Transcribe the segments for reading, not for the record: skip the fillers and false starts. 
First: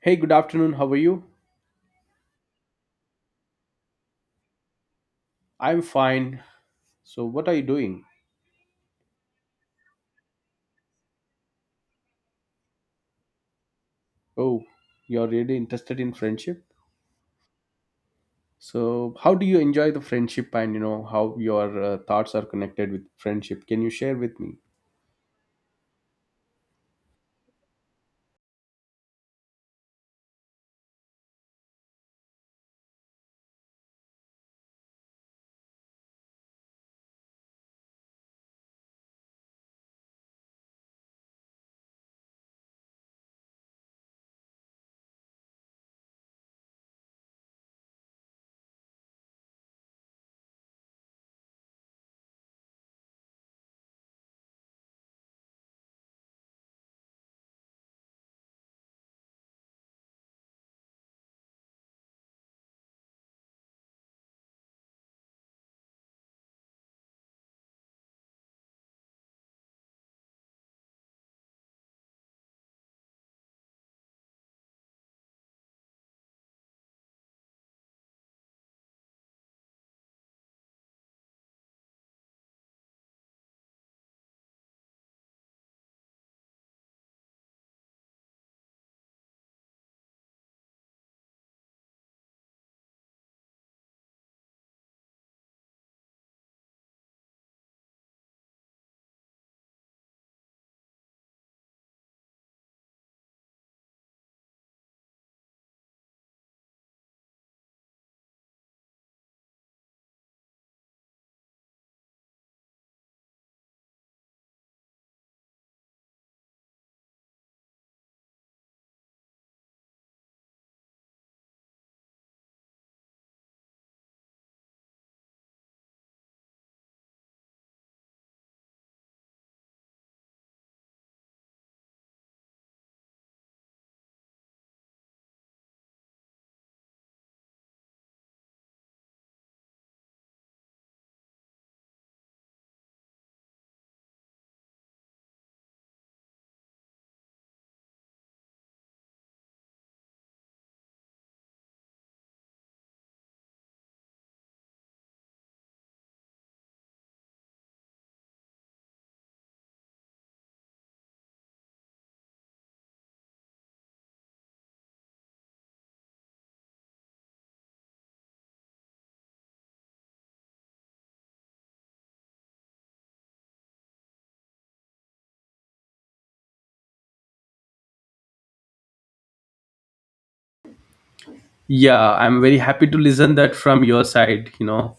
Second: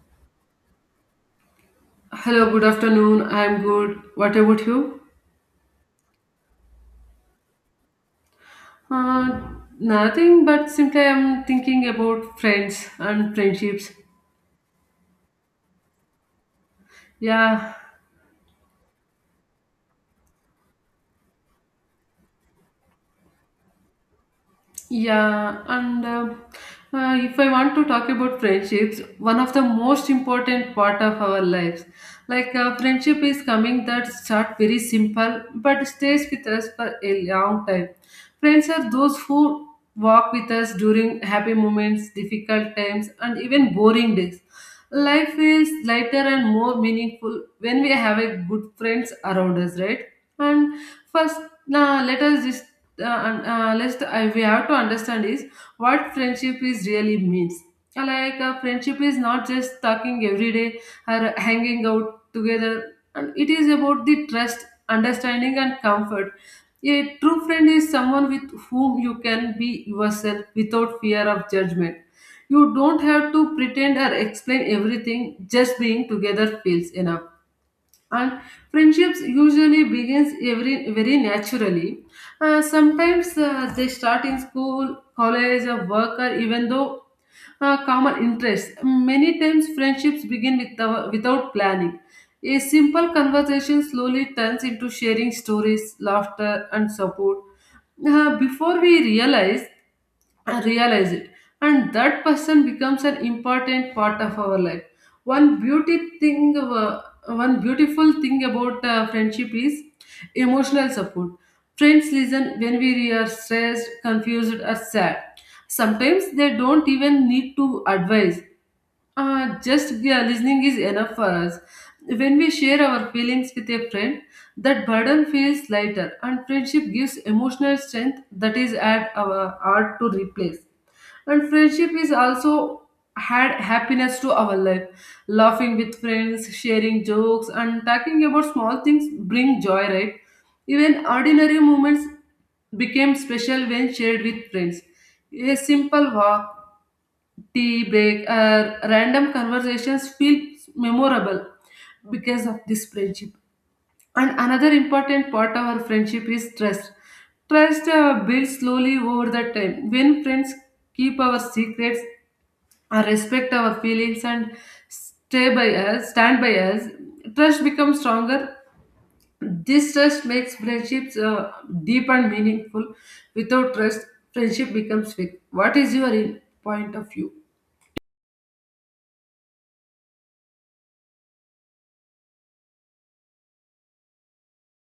Hey, good afternoon. How are you? Hello, good afternoon. I'm good. What about you? I'm fine. So, what are you doing? Uh, Nothing, but simply I'm thinking about friends and friendships. Oh, you're really interested in friendship? Yeah, So, how do you enjoy the friendship and how your thoughts are connected with friendship? Can you share with me? Yeah, and if I want to talk about friendships, one of the most important part of our lives, friendship is coming that start very simple but stays with us for a long time. Friends are those who walk with us during happy moments, difficult times, and even boring days. Life feels lighter and more meaningful when we have a good friends around us, right? And first, now let us just let's we have to understand is what friendship is really means. Friendship is not just talking every day or hanging out together, and it is about the trust, understanding and comfort. A true friend is someone with whom you can be yourself without fear of judgment. You don't have to pretend or explain everything. Just being together feels enough. And friendships usually begins very naturally. Sometimes they start in school, college or work, or even though common interests. Many times, friendships begin without planning. A simple conversation slowly turns into sharing stories, laughter, and support. Before we realize it, and that person becomes an important part of our life. One beautiful thing about friendship is emotional support. Friends listen when we are stressed, confused, or sad. Sometimes they don't even need to advise. Just listening is enough for us. When we share our feelings with a friend, that burden feels lighter, and friendship gives emotional strength that is at our hard to replace. And friendship is also had happiness to our life. Laughing with friends, sharing jokes, and talking about small things bring joy, right? Even ordinary moments became special when shared with friends. A simple walk, tea break, or random conversations feel memorable because of this friendship. And another important part of our friendship is trust. Trust builds slowly over the time. When friends keep our secrets, respect our feelings, and stand by us, trust becomes stronger. This trust makes friendships deep and meaningful. Without trust, friendship becomes weak. What is your point of view? Yeah, I'm very happy to listen that from your side. You know,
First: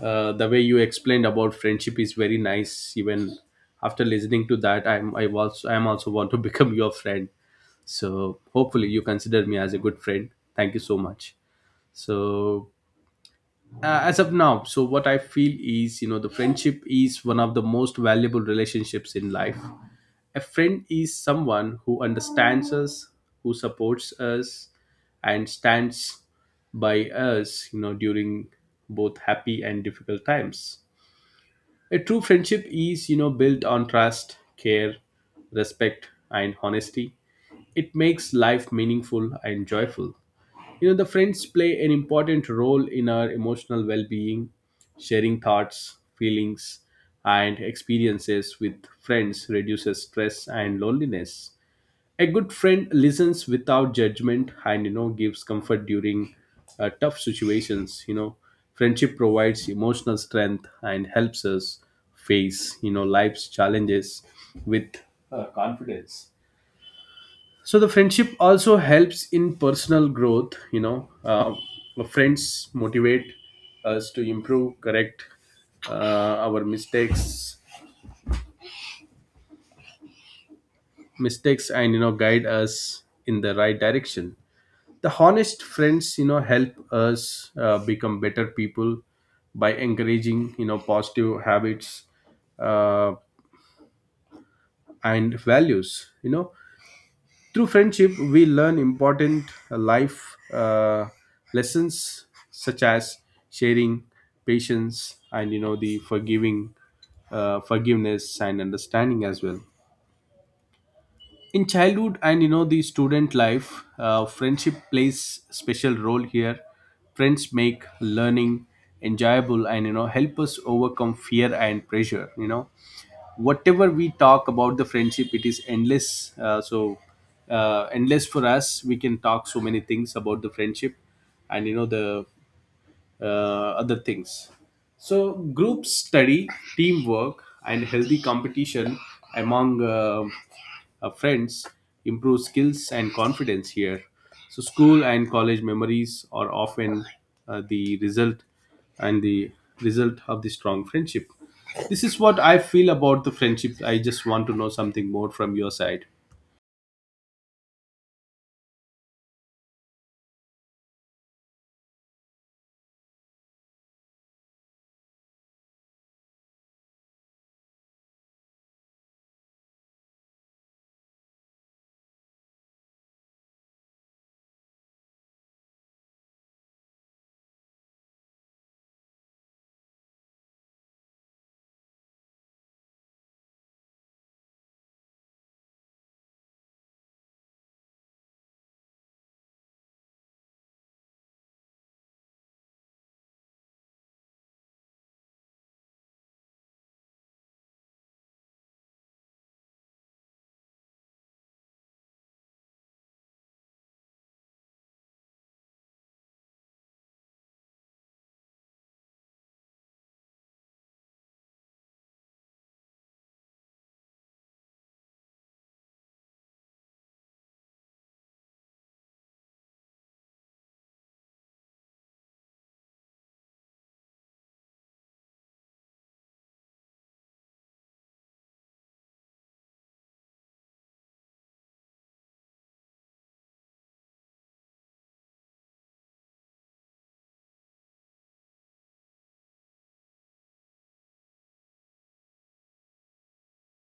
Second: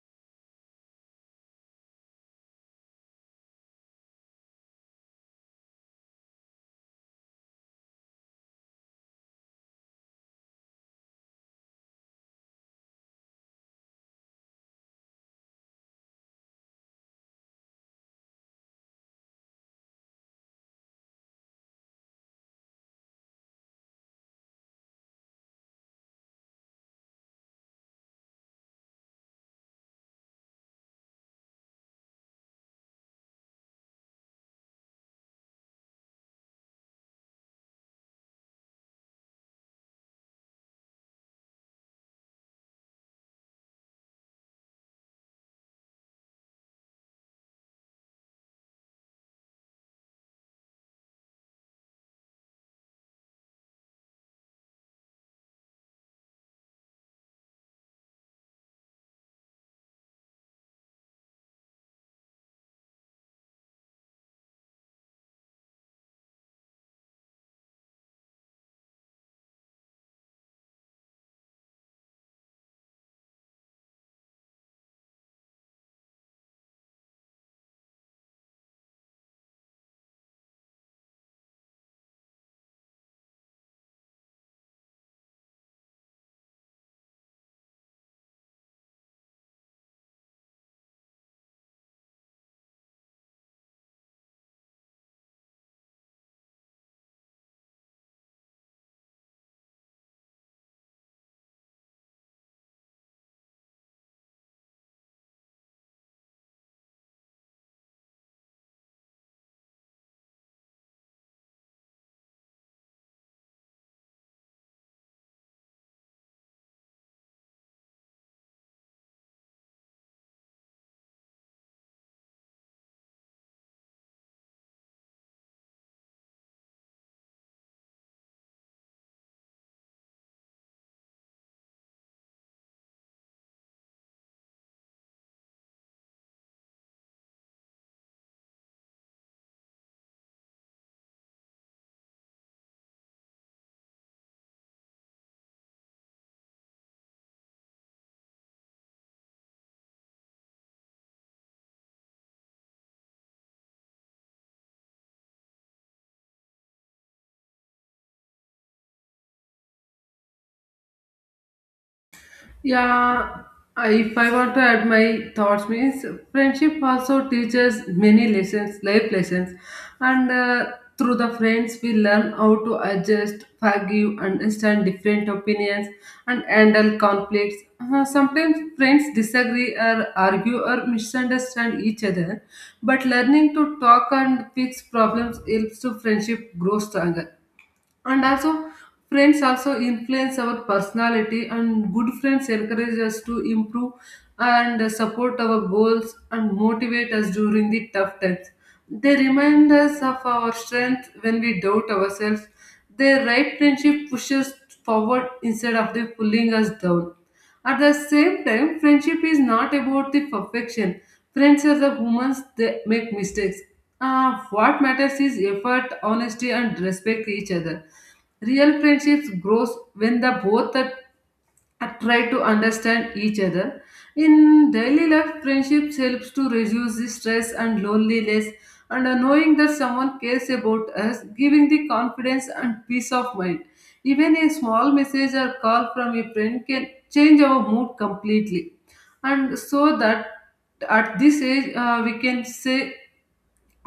uh, The way you explained about friendship is very nice. Even after listening to that, I also want to become your friend. So hopefully you consider me as a good friend. Thank you so much. So as of now, so what I feel is, the friendship is one of the most valuable relationships in life. A friend is someone who understands us, who supports us and stands by us, during both happy and difficult times. A true friendship is, built on trust, care, respect and honesty. It makes life meaningful and joyful. You know, the friends play an important role in our emotional well being. Sharing thoughts, feelings, and experiences with friends reduces stress and loneliness. A good friend listens without judgment and, gives comfort during tough situations. You know, friendship provides emotional strength and helps us face, life's challenges with confidence. So the friendship also helps in personal growth. Friends motivate us to improve, correct our mistakes and guide us in the right direction. The honest friends, help us become better people by encouraging, positive habits uh, and values. you know Through friendship, we learn important life lessons such as sharing, patience, and forgiveness, and understanding as well. In childhood and the student life, friendship plays special role here. Friends make learning enjoyable and help us overcome fear and pressure. Whatever we talk about the friendship, it is endless. Endless for us. We can talk so many things about the friendship and you know the uh, other things. So, group study, teamwork, and healthy competition among friends improve skills and confidence here. So, school and college memories are often uh, the result the result of the strong friendship. This is what I feel about the friendship. I just want to know something more from your side. Yeah, if I want to add my thoughts, means friendship also teaches many lessons, life lessons, and through the friends we learn how to adjust, forgive, understand different opinions, and handle conflicts. Sometimes friends disagree or argue or misunderstand each other, but learning to talk and fix problems helps to friendship grow stronger. And also friends also influence our personality, and good friends encourage us to improve and support our goals and motivate us during the tough times. They remind us of our strength when we doubt ourselves. Their right friendship pushes forward instead of the pulling us down. At the same time, friendship is not about the perfection. Friends are the humans; they make mistakes. What matters is effort, honesty, and respect each other. Real friendships grows when the both are and try to understand each other. In daily life, friendships helps to reduce the stress and loneliness, and knowing that someone cares about us, giving the confidence and peace of mind. Even a small message or call from a friend can change our mood completely. And so that at this age, we can say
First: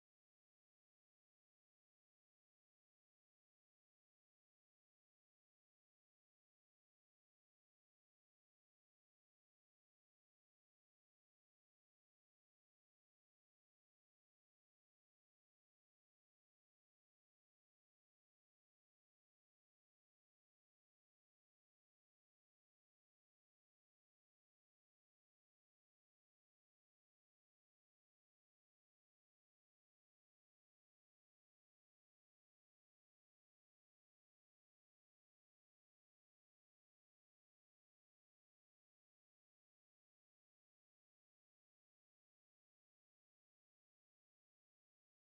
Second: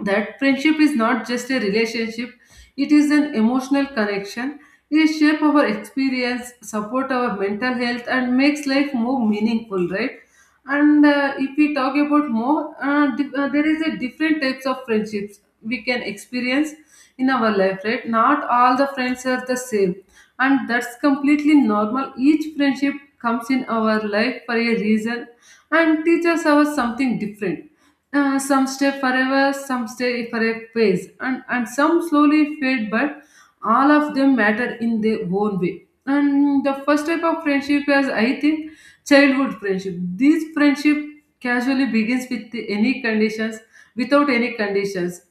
that friendship is not just a relationship, it is an emotional connection. It shapes our experience, support our mental health, and makes life more meaningful, right? And if we talk about more there is a different types of friendships we can experience in our life, right? Not all the friends are the same, and that's completely normal. Each friendship comes in our life for a reason and teaches us something different. Some stay forever, some stay for a phase, and some slowly fade, but all of them matter in their own way. And the first type of friendship is, I think, childhood friendship. This friendship casually begins with any conditions, without any conditions.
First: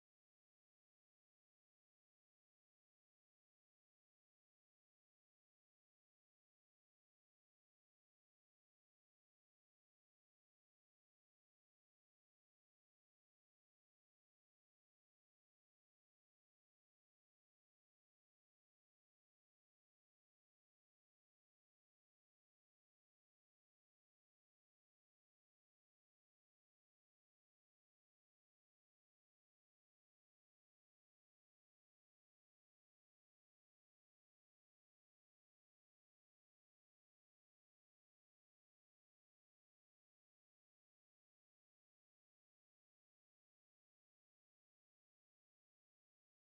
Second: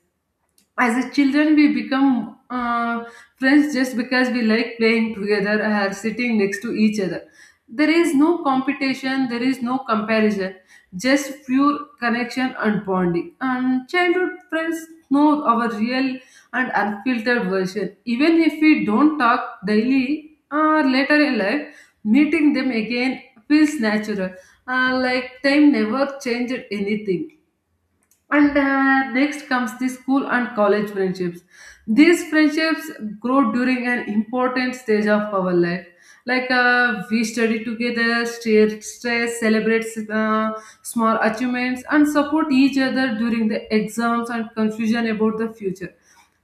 As a children, we become friends just because we like playing together or sitting next to each other. There is no competition, there is no comparison, just pure connection and bonding. And childhood friends know our real and unfiltered version. Even if we don't talk daily or later in life, meeting them again feels natural. Like time never changed anything. And next comes the school and college friendships. These friendships grow during an important stage of our life. We study together, share stress, celebrate uh, small achievements, and support each other during the exams and confusion about the future.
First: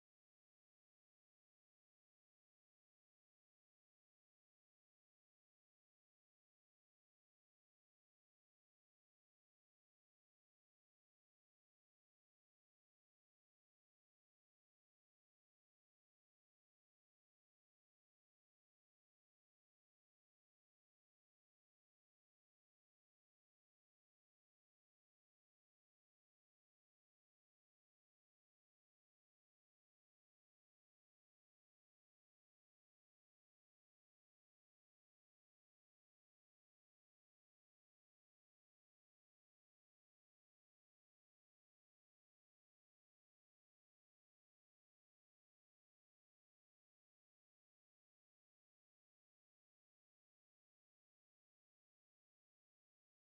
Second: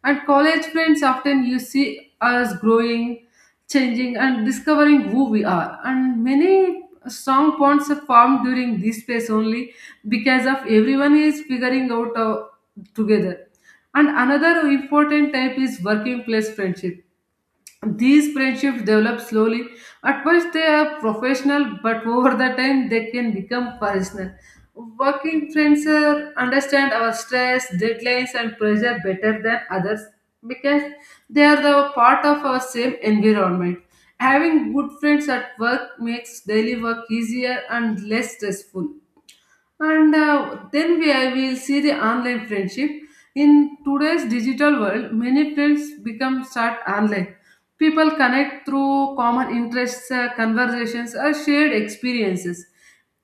And college friends often you see us growing, changing, and discovering who we are. And many strong bonds are formed during this phase only because of everyone is figuring out together. And another important type is working place friendship. These friendships develop slowly. At first they are professional, but over the time they can become personal. Working friends are, understand our stress, deadlines and pressure better than others because they are the part of our same environment. Having good friends at work makes daily work easier and less stressful. And uh, then we I will see the online friendship. In today's digital world, many friends become start online. People connect through common interests, conversations, or shared experiences.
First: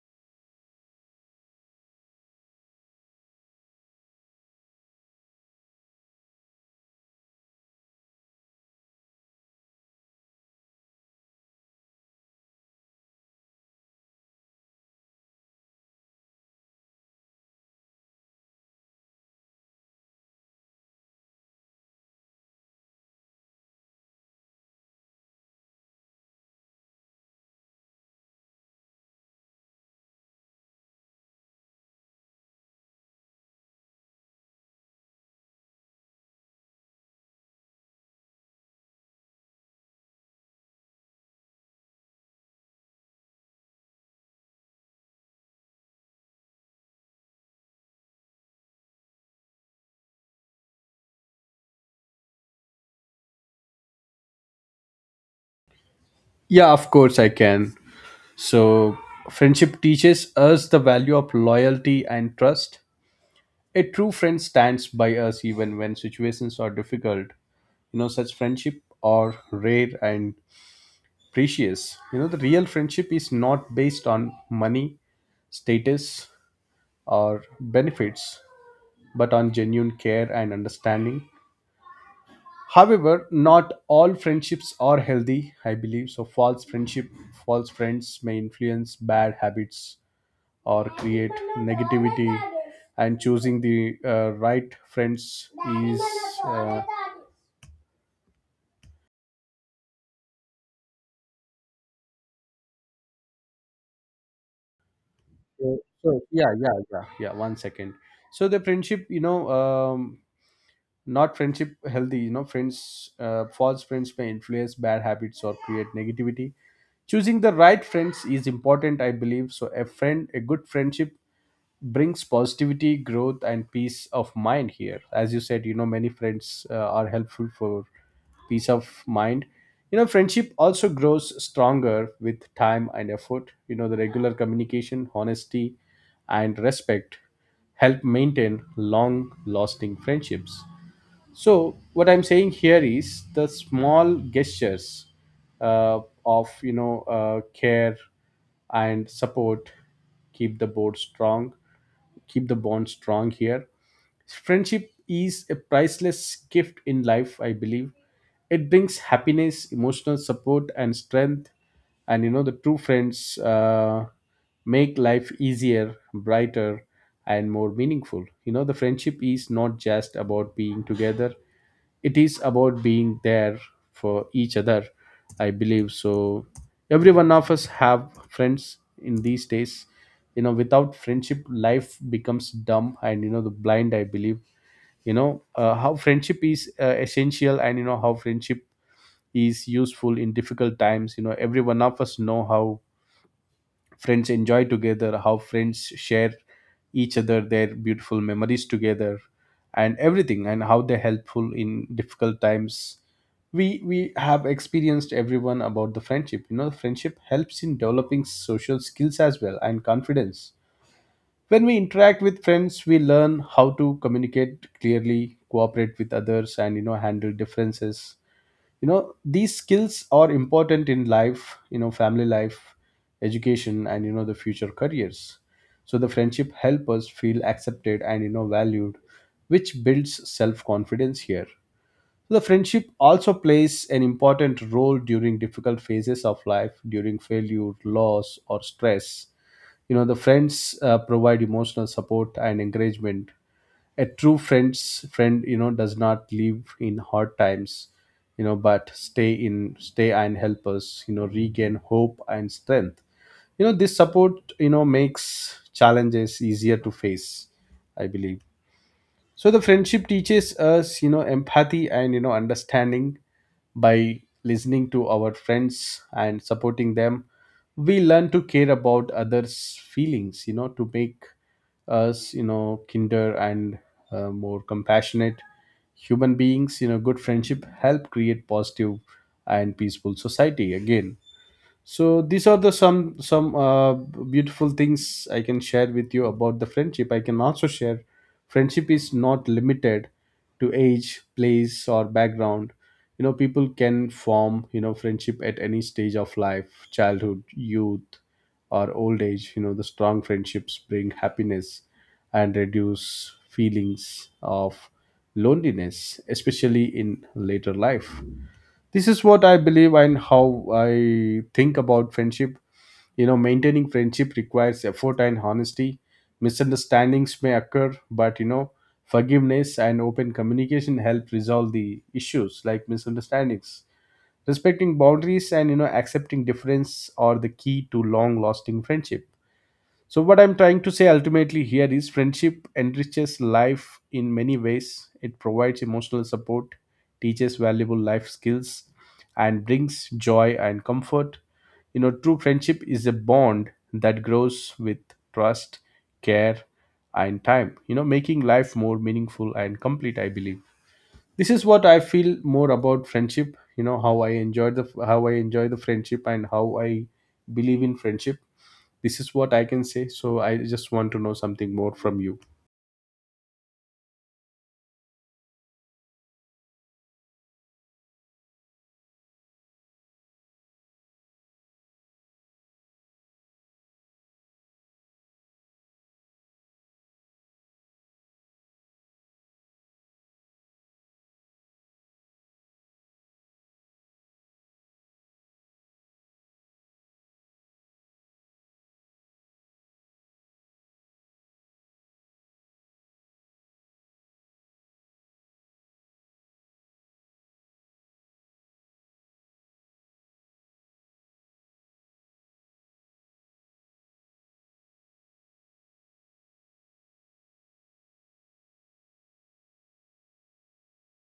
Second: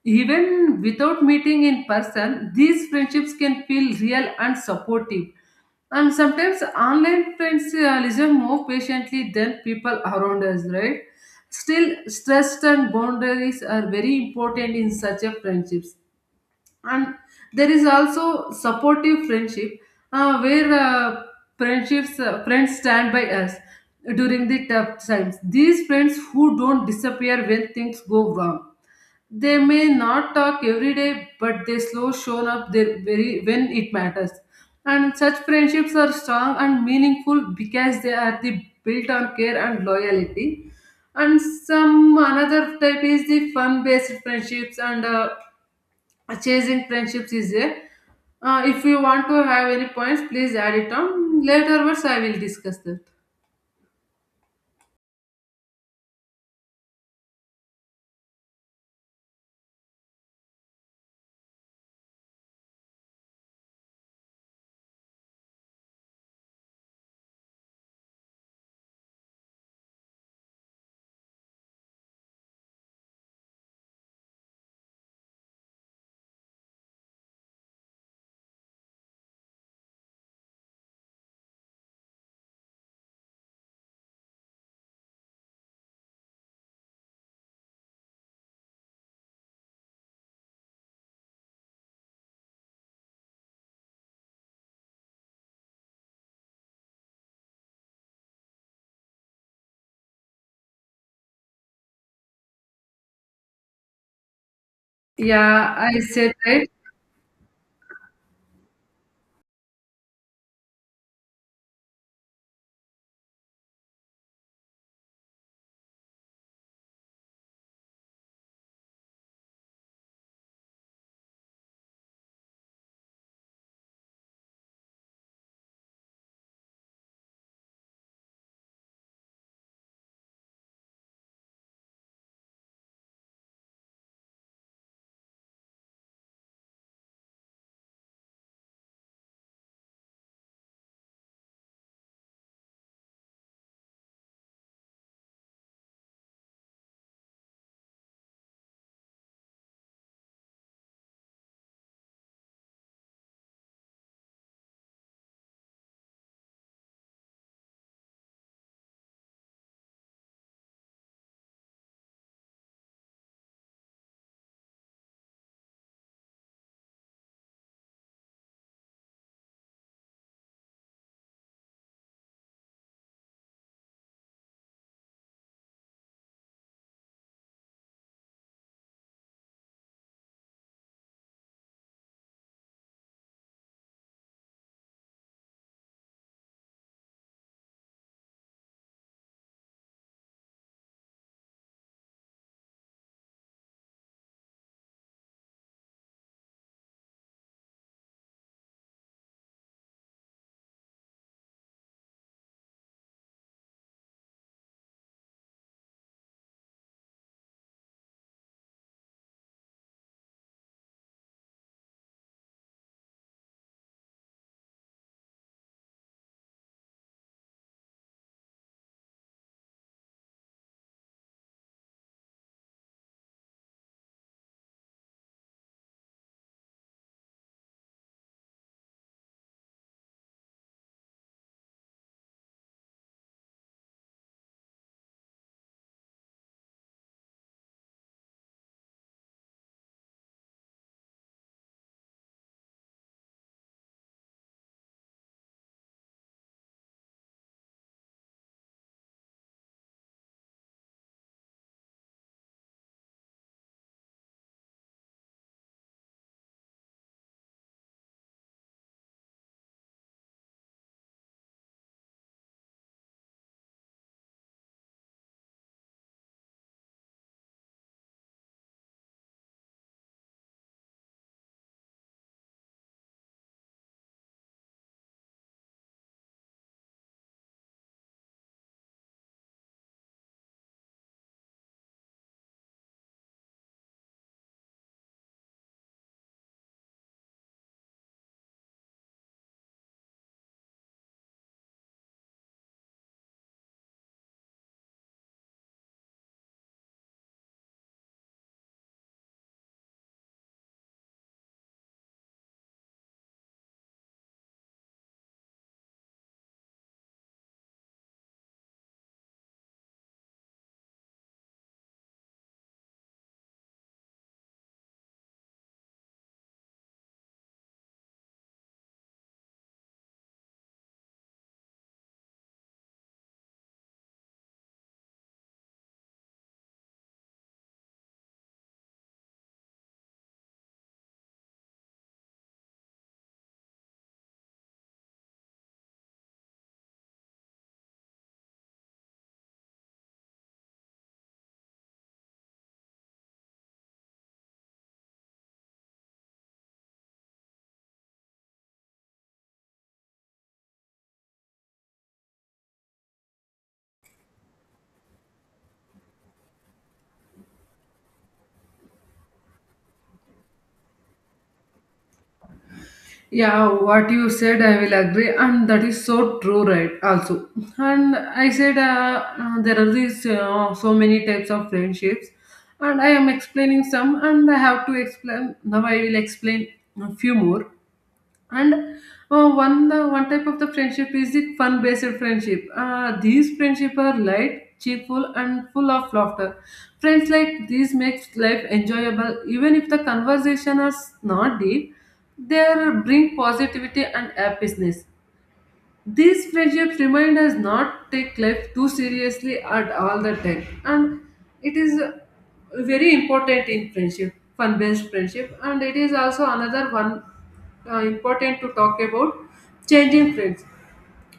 Even without meeting in person, these friendships can feel real and supportive. And sometimes online friends listen more patiently than people around us, right? Still, trust and boundaries are very important in such a friendships. And there is also supportive friendship, where friends stand by us during the tough times. These friends who don't disappear when things go wrong. They may not talk every day, but they slow shown up there very when it matters. And such friendships are strong and meaningful because they are the built on care and loyalty. And some another type is the fun based friendships, and chasing friendships is there. If you want to have any points, please add it on. Later, words I will discuss that. Yeah, of course I can. So, friendship teaches us the value of loyalty and trust. A true friend stands by us even when situations are difficult. You know, such friendship are rare and precious. You know, the real friendship is not based on money, status, or benefits, but on genuine care and understanding. However, not all friendships are healthy, I believe. So, false friendship, false friends may influence bad habits or create negativity and choosing the right friends is uh, Yeah, so, I so said yeah, right. yeah, yeah, yeah. One second. So the friendship, not friendship healthy. You know, friends, false friends may influence bad habits or create negativity. Choosing the right friends is important, I believe. So a friend, a good friendship brings positivity, growth, and peace of mind here. As you said, many friends are helpful for peace of mind. Friendship also grows stronger with time and effort. The regular communication, honesty and respect help maintain long lasting friendships. So what I'm saying here is the small gestures uh, of care and support keep the board strong, keep the bond strong here. Friendship is a priceless gift in life, I believe. It brings happiness, emotional support, and strength. And the true friends make life easier, brighter, and more meaningful. You know, the friendship is not just about being together, it is about being there for each other, I believe. So every one of us have friends in these days. Without friendship, life becomes dumb and the blind, I believe. How friendship is essential and how friendship is useful in difficult times. Every one of us know how friends enjoy together, how friends share each other their beautiful memories together and everything, and how they're helpful in difficult times. We have experienced everyone about the friendship. You know, friendship helps in developing social skills as well and confidence. When we interact with friends, we learn how to communicate clearly, cooperate with others, and handle differences. You know, these skills are important in life, family life, education, and the future careers. So the friendship help us feel accepted and valued, which builds self confidence here. The friendship also plays an important role during difficult phases of life, during failure, loss or stress. The friends provide emotional support and encouragement. A true friend's friend, does not live in hard times, but stay and help us regain hope and strength. You know, this support, makes challenges easier to face, I believe. So the friendship teaches us, empathy and understanding. By listening to our friends and supporting them, we learn to care about others feelings, to make us, kinder and more compassionate human beings. You know, good friendship help create positive and peaceful society again. So these are the some beautiful things I can share with you about the friendship. I can also share, friendship is not limited to age, place or background. You know, people can form, friendship at any stage of life, childhood, youth, or old age. You know, the strong friendships bring happiness and reduce feelings of loneliness, especially in later life. This is what I believe and how I think about friendship. You know, maintaining friendship requires effort and honesty. Misunderstandings may occur, but forgiveness and open communication help resolve the issues like misunderstandings. Respecting boundaries and accepting difference are the key to long lasting friendship. So, what I'm trying to say ultimately here is friendship enriches life in many ways. It provides emotional support, teaches valuable life skills, and brings joy and comfort. You know, true friendship is a bond that grows with trust, care, and time, making life more meaningful and complete, I believe. This is what I feel more about friendship, how I enjoy the how I enjoy the friendship and how I believe in friendship. This is what I can say. So I just want to know something more from you. Yeah, what you said, I will agree, and that is so true, right? Also, and I said there are these so many types of friendships, and I am explaining some, and I have to explain now. I will explain a few more. And one the one type of the friendship is the fun based friendship. These friendship are light, cheerful and full of laughter. Friends like these makes life enjoyable even if the conversation is not deep. They bring positivity and happiness. These friendships remind us not take life too seriously at all the time, and it is very important in friendship, fun-based friendship. And it is also another one important to talk about changing friends.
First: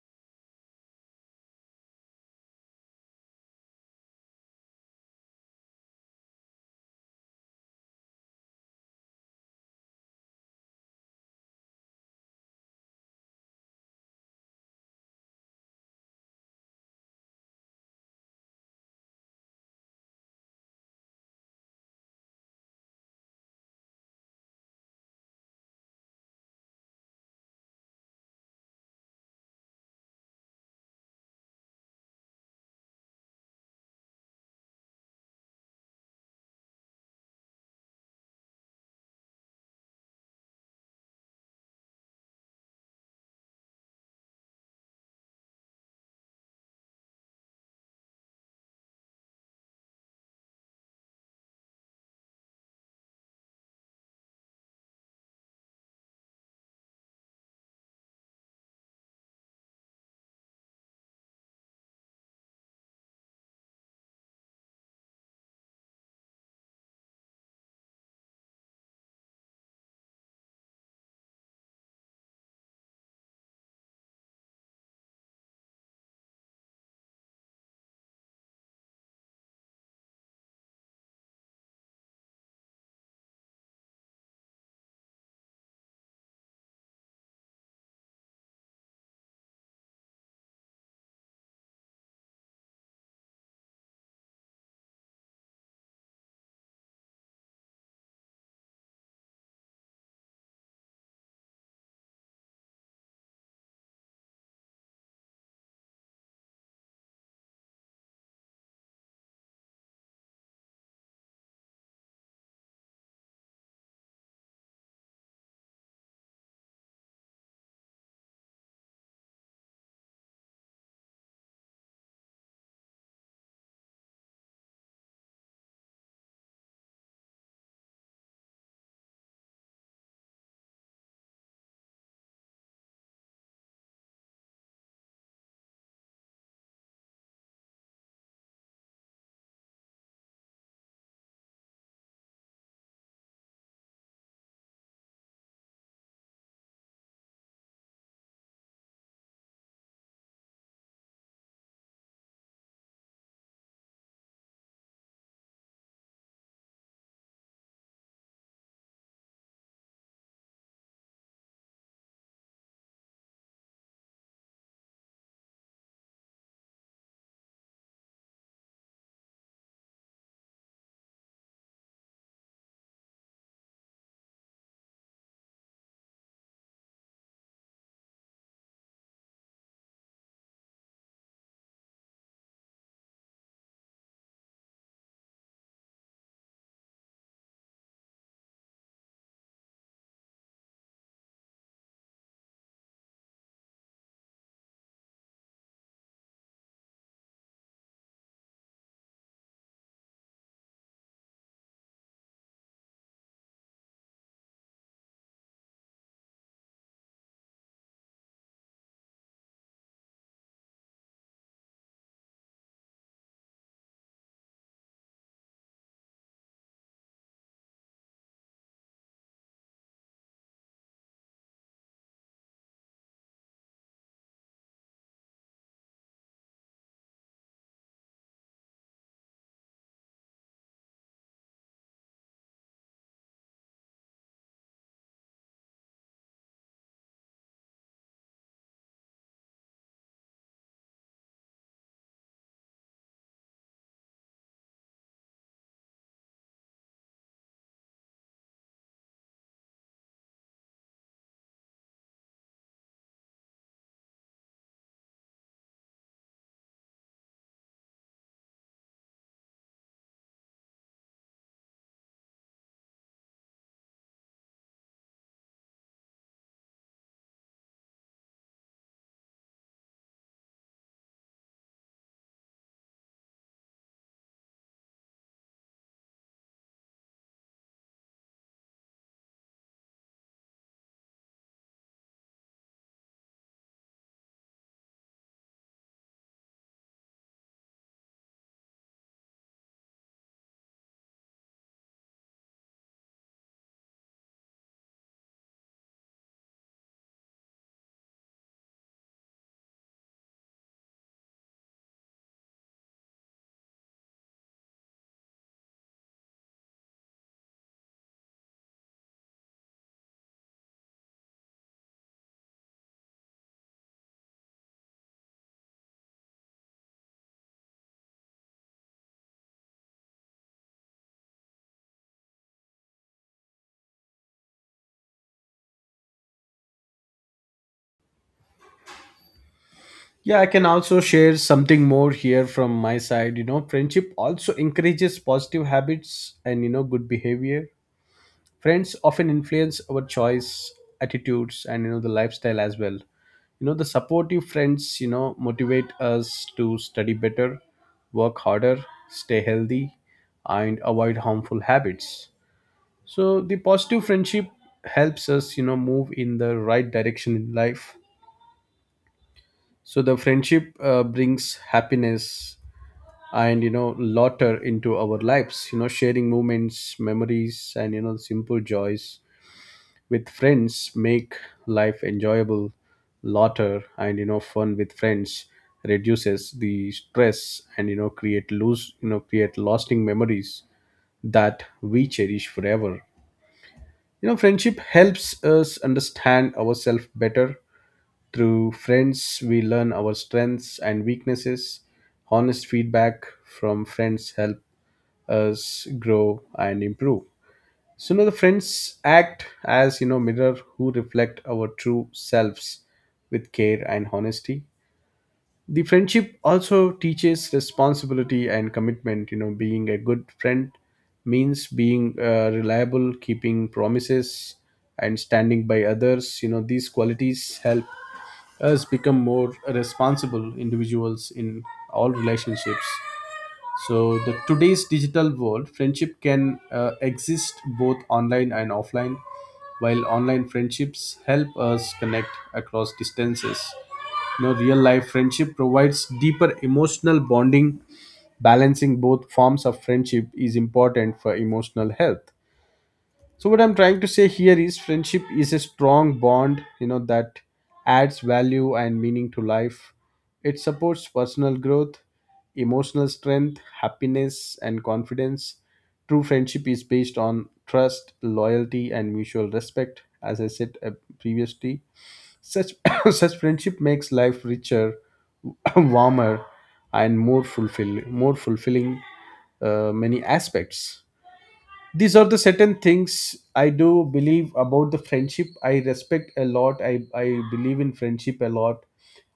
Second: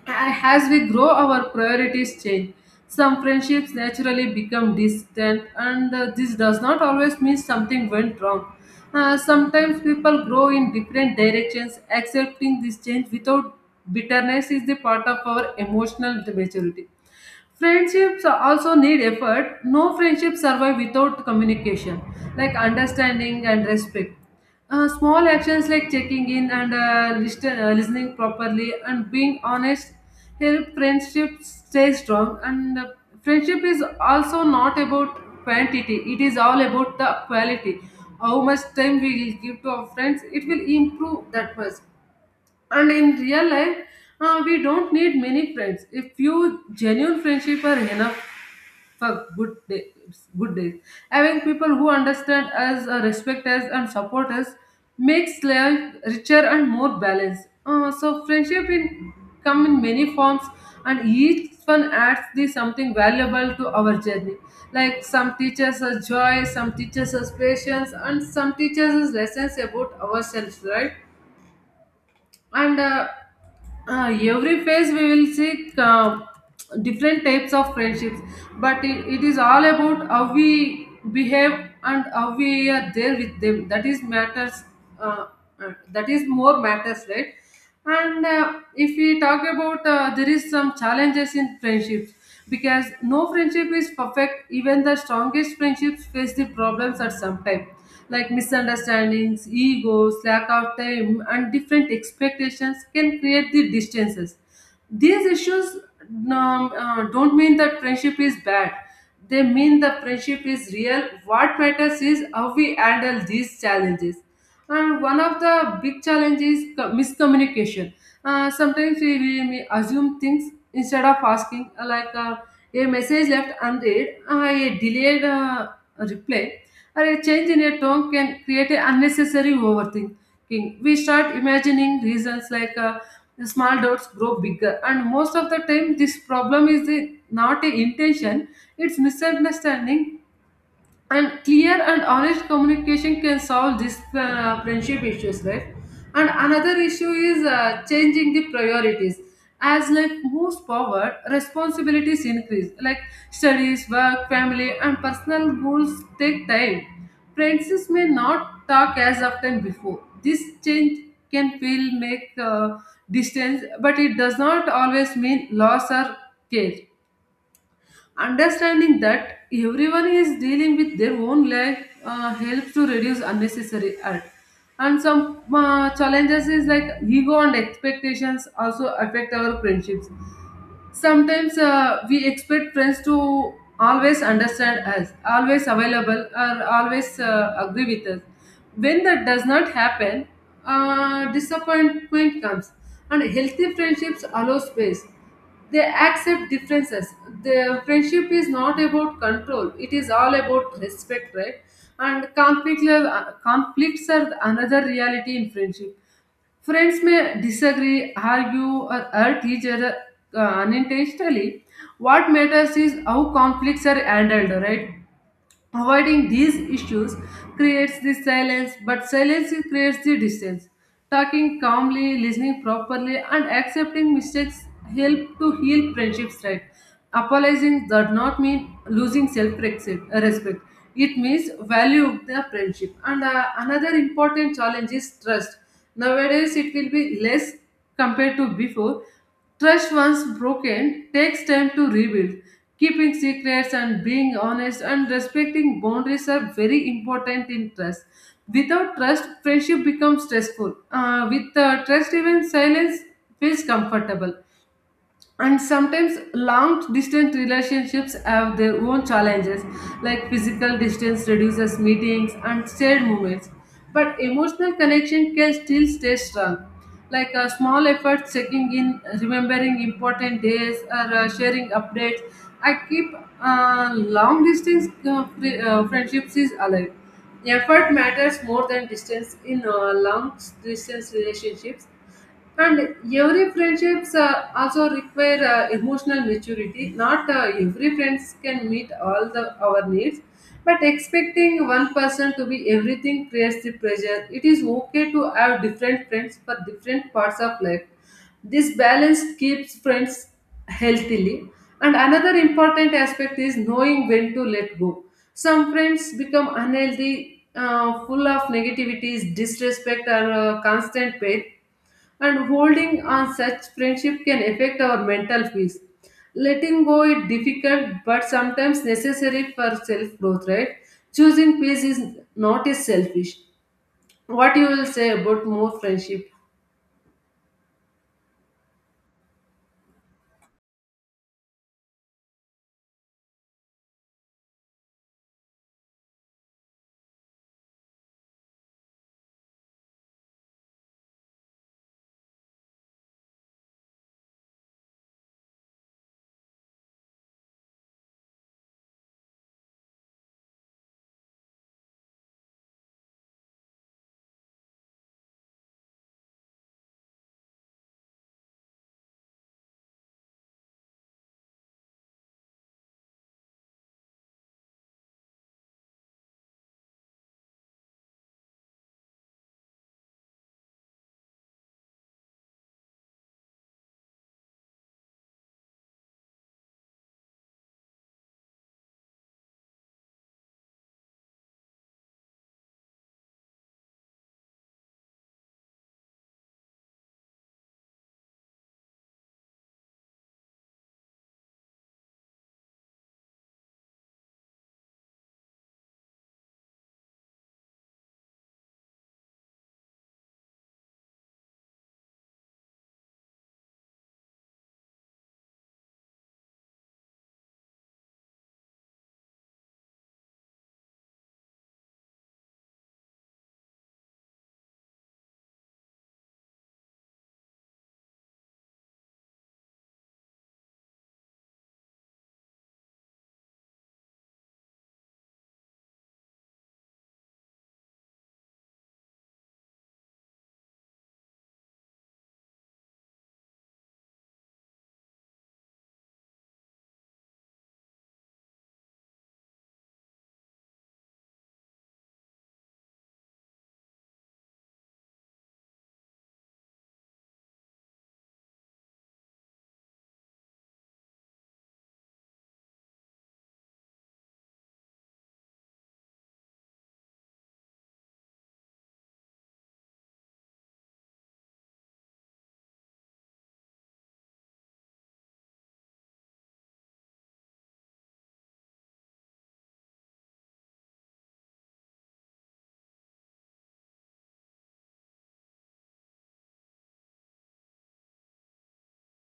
As we grow, our priorities change. Some friendships naturally become distant, and this does not always mean something went wrong. Sometimes people grow in different directions. Accepting this change without bitterness is the part of our emotional maturity. Friendships also need effort. No friendship survive without communication, like understanding and respect. Small actions like checking in and listening properly and being honest help friendship stay strong. And friendship is also not about quantity; it is all about the quality. How much time we will give to our friends, it will improve that much. And in real life, we don't need many friends. A few genuine friendship are enough for good days. Good days. Having people who understand us, respect us, and support us makes life richer and more balanced. So friendship in come in many forms, and each one adds the something valuable to our journey. Like some teaches us joy, some teaches us patience, and some teaches us lessons about ourselves. Right? And every phase we will see different types of friendships, but it is all about how we behave and how we are there with them, that is matters, uh, that is more matters, right? And if we talk about there is some challenges in friendships because no friendship is perfect. Even the strongest friendships face the problems at some time, like misunderstandings, egos, lack of time and different expectations can create the distances. These issues don't mean that friendship is bad. They mean the friendship is real. What matters is how we handle these challenges. And one of the big challenges is miscommunication. Sometimes we may assume things instead of asking, like a message left unread, a delayed reply, or a change in a tone can create an unnecessary overthinking. We start imagining reasons like the small dots grow bigger, and most of the time, this problem is the, not a intention; it's misunderstanding. And clear and honest communication can solve these friendship issues, right? And another issue is changing the priorities. As life moves forward, responsibilities increase, like studies, work, family, and personal goals take time. Friends may not talk as often before. This change can feel make distance, but it does not always mean loss or care. Understanding that everyone is dealing with their own life helps to reduce unnecessary hurt. And some challenges is like ego and expectations also affect our friendships. Sometimes we expect friends to always understand us, always available, or always agree with us. When that does not happen, disappointment comes. And healthy friendships allow space, they accept differences. The friendship is not about control, it is all about respect, right? And conflict, conflicts are another reality in friendship. Friends may disagree, argue, or hurt each other unintentionally. What matters is how conflicts are handled, right? Avoiding these issues creates the silence, but silence creates the distance. Talking calmly, listening properly, and accepting mistakes help to heal friendships, right. Apologizing does not mean losing self respect. It means value the friendship. And another important challenge is trust. Nowadays, it will be less compared to before. Trust once broken takes time to rebuild. Keeping secrets and being honest and respecting boundaries are very important in trust. Without trust, friendship becomes stressful. With trust, even silence feels comfortable. And sometimes long distance relationships have their own challenges, like physical distance reduces meetings and shared moments, but emotional connection can still stay strong. Like a small effort, checking in, remembering important days, or sharing updates, I keep long distance friendships is alive. Effort matters more than distance in long distance relationships. And every friendships also require emotional maturity. Not every friends can meet all the our needs, but expecting one person to be everything creates the pressure. It is okay to have different friends for different parts of life. This balance keeps friends healthily. And another important aspect is knowing when to let go. Some friends become unhealthy, full of negativities, disrespect, or constant pain, and holding on such friendship can affect our mental peace. Letting go is difficult but sometimes necessary for self growth, right? Choosing peace is not is selfish. What you will say about more friendship? Yeah, I can also share something more here from my side. You know, friendship also encourages positive habits and, good behavior. Friends often influence our choice, attitudes, and, the lifestyle as well. You know, the supportive friends, motivate us to study better, work harder, stay healthy, and avoid harmful habits. So the positive friendship helps us move in the right direction in life. So the friendship brings happiness and laughter into our lives. Sharing moments, memories, and simple joys with friends make life enjoyable. Laughter and fun with friends reduces the stress and you know create lose you know create lasting memories that we cherish forever. You know, friendship helps us understand ourselves better. Through friends, we learn our strengths and weaknesses. Honest feedback from friends help us grow and improve. So, the friends act as, mirror who reflect our true selves with care and honesty. The friendship also teaches responsibility and commitment. Being a good friend means being reliable, keeping promises, and standing by others. These qualities help us become more responsible individuals in all relationships. So the today's digital world, friendship can exist both online and offline. While online friendships help us connect across distances, real life friendship provides deeper emotional bonding. Balancing both forms of friendship is important for emotional health. So what I'm trying to say here is friendship is a strong bond, that adds value and meaning to life. It supports personal growth, emotional strength, happiness, and confidence. True friendship is based on trust, loyalty, and mutual respect, as I said previously. Such such friendship makes life richer, warmer, and more fulfilling many aspects. These are the certain things I do believe about the friendship. I respect a lot. I believe in friendship a lot.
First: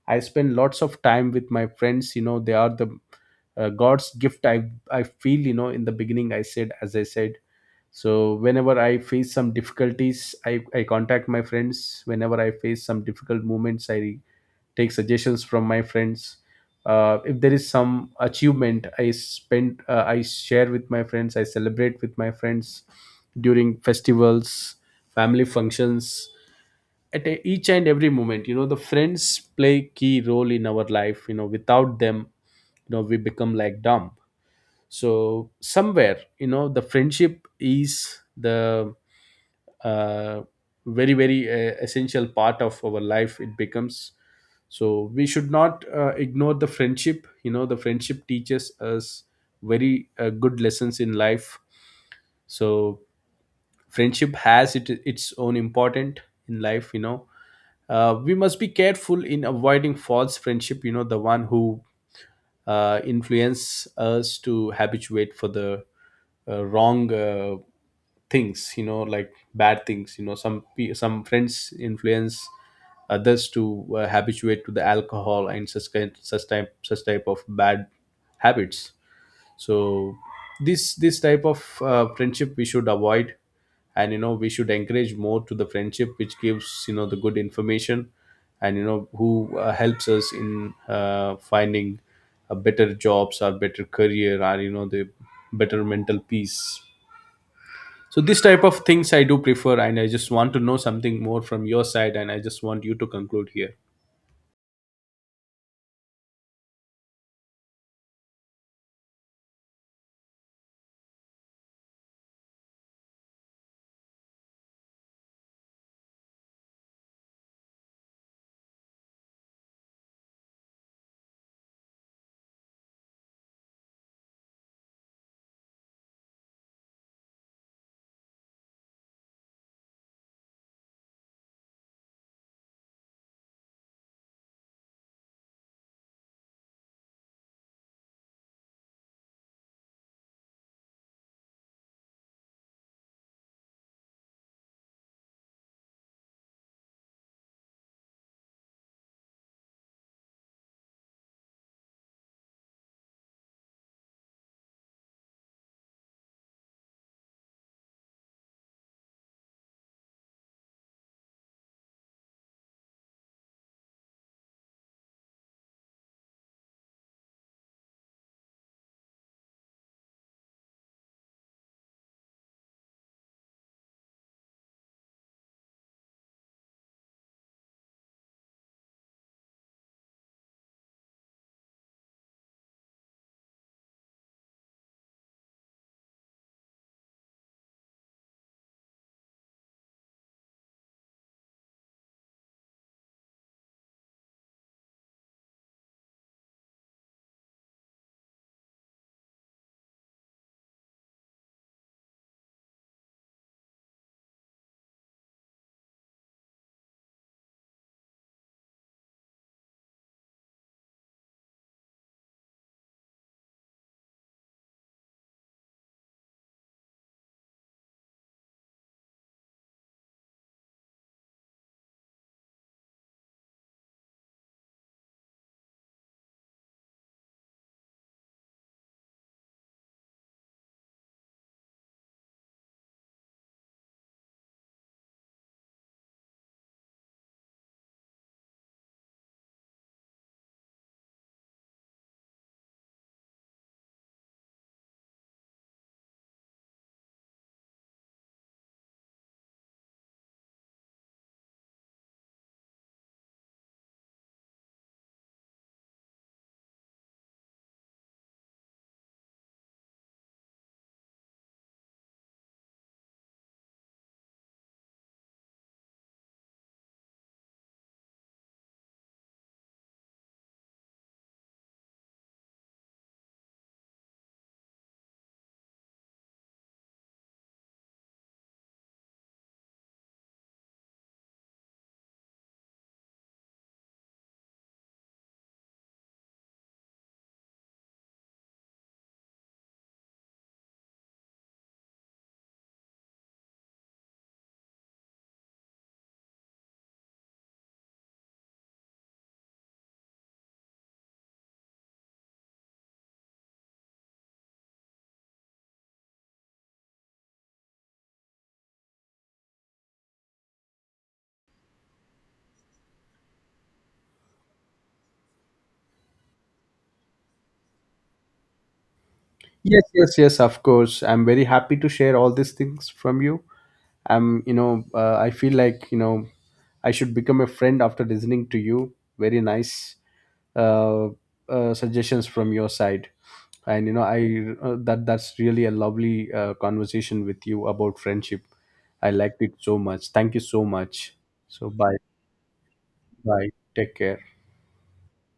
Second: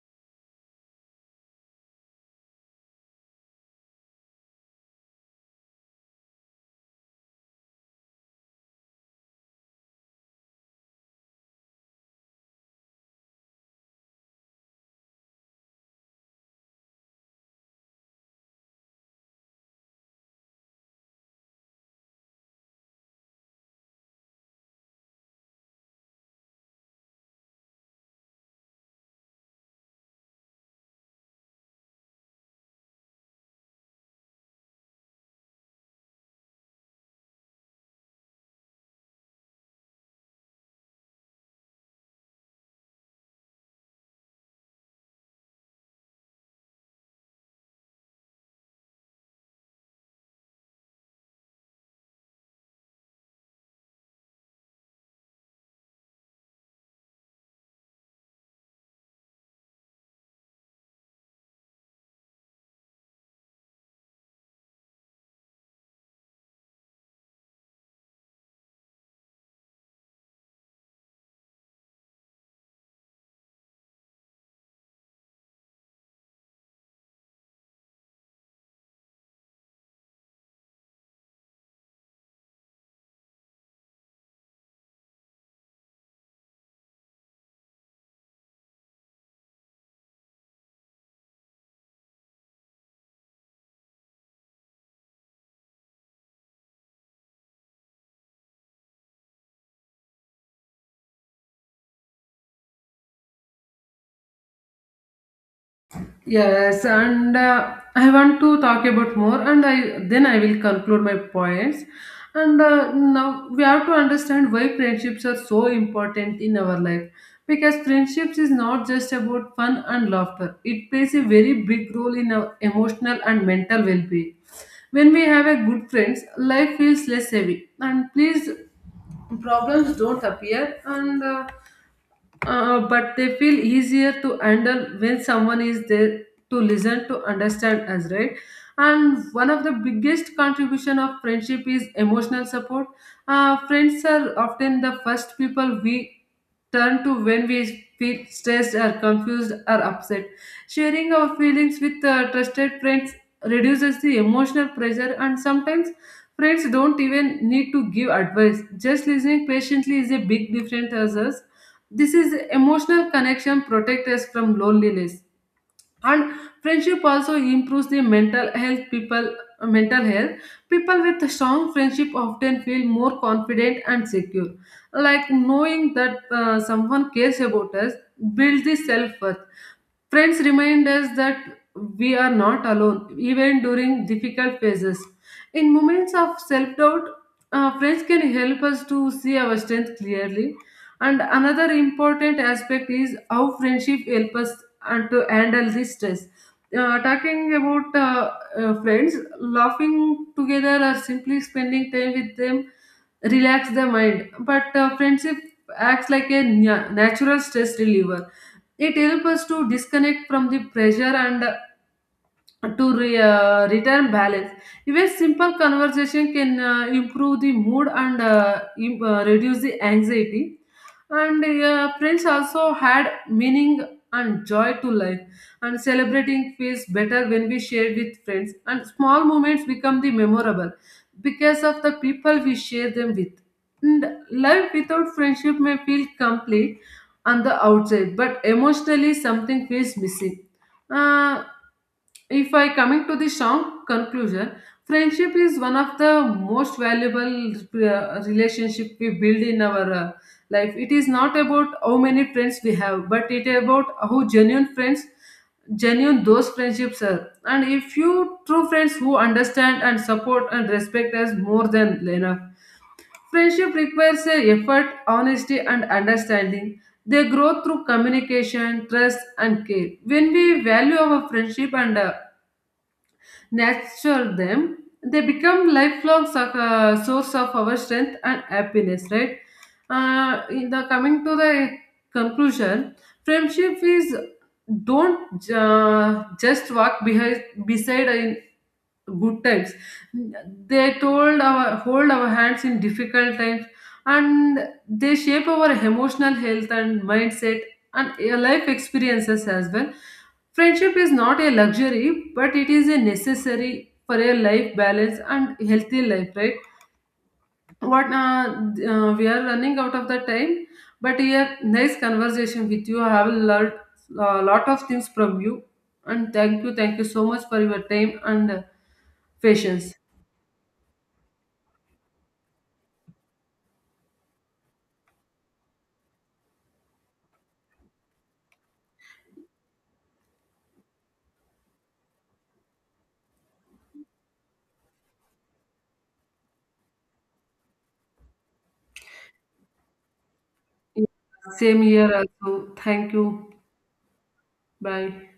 I spend lots of time with my friends. They are the god's gift, I feel. In the beginning, I said, so whenever I face some difficulties, I contact my friends. Whenever I face some difficult moments, I take suggestions from my friends. If there is some achievement, I share with my friends, I celebrate with my friends during festivals, family functions, at each and every moment. You know, the friends play key role in our life. Without them, we become like dumb. So somewhere, the friendship is the uh, very essential part of our life it becomes. So we should not ignore the friendship. You know, the friendship teaches us very good lessons in life. So friendship has its own important in life. We must be careful in avoiding false friendship. You know, the one who influence us to habituate for the wrong things, like bad things. You know, some friends influence others to habituate to the alcohol and such kind, such type of bad habits. So this type of friendship we should avoid. And we should encourage more to the friendship which gives the good information and who helps us in finding a better jobs or better career, or the better mental peace. So this type of things I do prefer, and I just want to know something more from your side, and I just want you to conclude here. Yes, and I want to talk about more, and I then I will conclude my points. And now we have to understand why friendships are so important in our life, because friendships is not just about fun and laughter. It plays a very big role in our emotional and mental well-being. When we have a good friends, life feels less heavy, and please problems don't appear and. But they feel easier to handle when someone is there to listen, to understand us, right? And one of the biggest contribution of friendship is emotional support. Friends are often the first people we turn to when we feel stressed or confused or upset. Sharing our feelings with trusted friends reduces the emotional pressure. And sometimes friends don't even need to give advice, just listening patiently is a big difference to us. This is emotional connection, protect us from loneliness. And friendship also improves the mental health. People with a strong friendship often feel more confident and secure. Like knowing that someone cares about us builds the self worth. Friends remind us that we are not alone, even during difficult phases. In moments of self doubt, friends can help us to see our strength clearly. And another important aspect is how friendship helps us and to handle this stress. Talking about friends, laughing together, or simply spending time with them relax the mind. But friendship acts like a natural stress reliever. It helps us to disconnect from the pressure and to return balance. Even simple conversation can improve the mood and reduce the anxiety. And friends also had meaning and joy to life. And celebrating feels better when we share with friends. And small moments become the memorable because of the people we share them with. And life without friendship may feel complete on the outside, but emotionally something feels missing. Uh, if I coming to the strong conclusion, friendship is one of the most valuable relationship we build in our life. It is not about how many friends we have, but it is about how genuine those friendships are. And if you true friends who understand and support and respect us more than enough. Friendship requires effort, honesty, and understanding. They grow through communication, trust, and care. When we value our friendship and nurture them, they become lifelong source of our strength and happiness, right? In the coming to the conclusion, friendship is don't just walk behind beside in good times, they told our hold our hands in difficult times, and they shape our emotional health and mindset and your life experiences as well. Friendship is not a luxury, but it is a necessary for a life balance and healthy life, right? what We are running out of the time, but here nice conversation with you. I have a lot of things from you, and thank you so much for your time and Yes, patience. yes, yes, of course. I'm very happy to share all these things from you. I feel like, I should become a friend after listening to you. Very nice uh, suggestions from your side. And, I that's really a lovely conversation with you about friendship. I liked it so much. Thank you so Yeah. much. So, Same bye. here also. Thank you. Bye. Take care. Bye.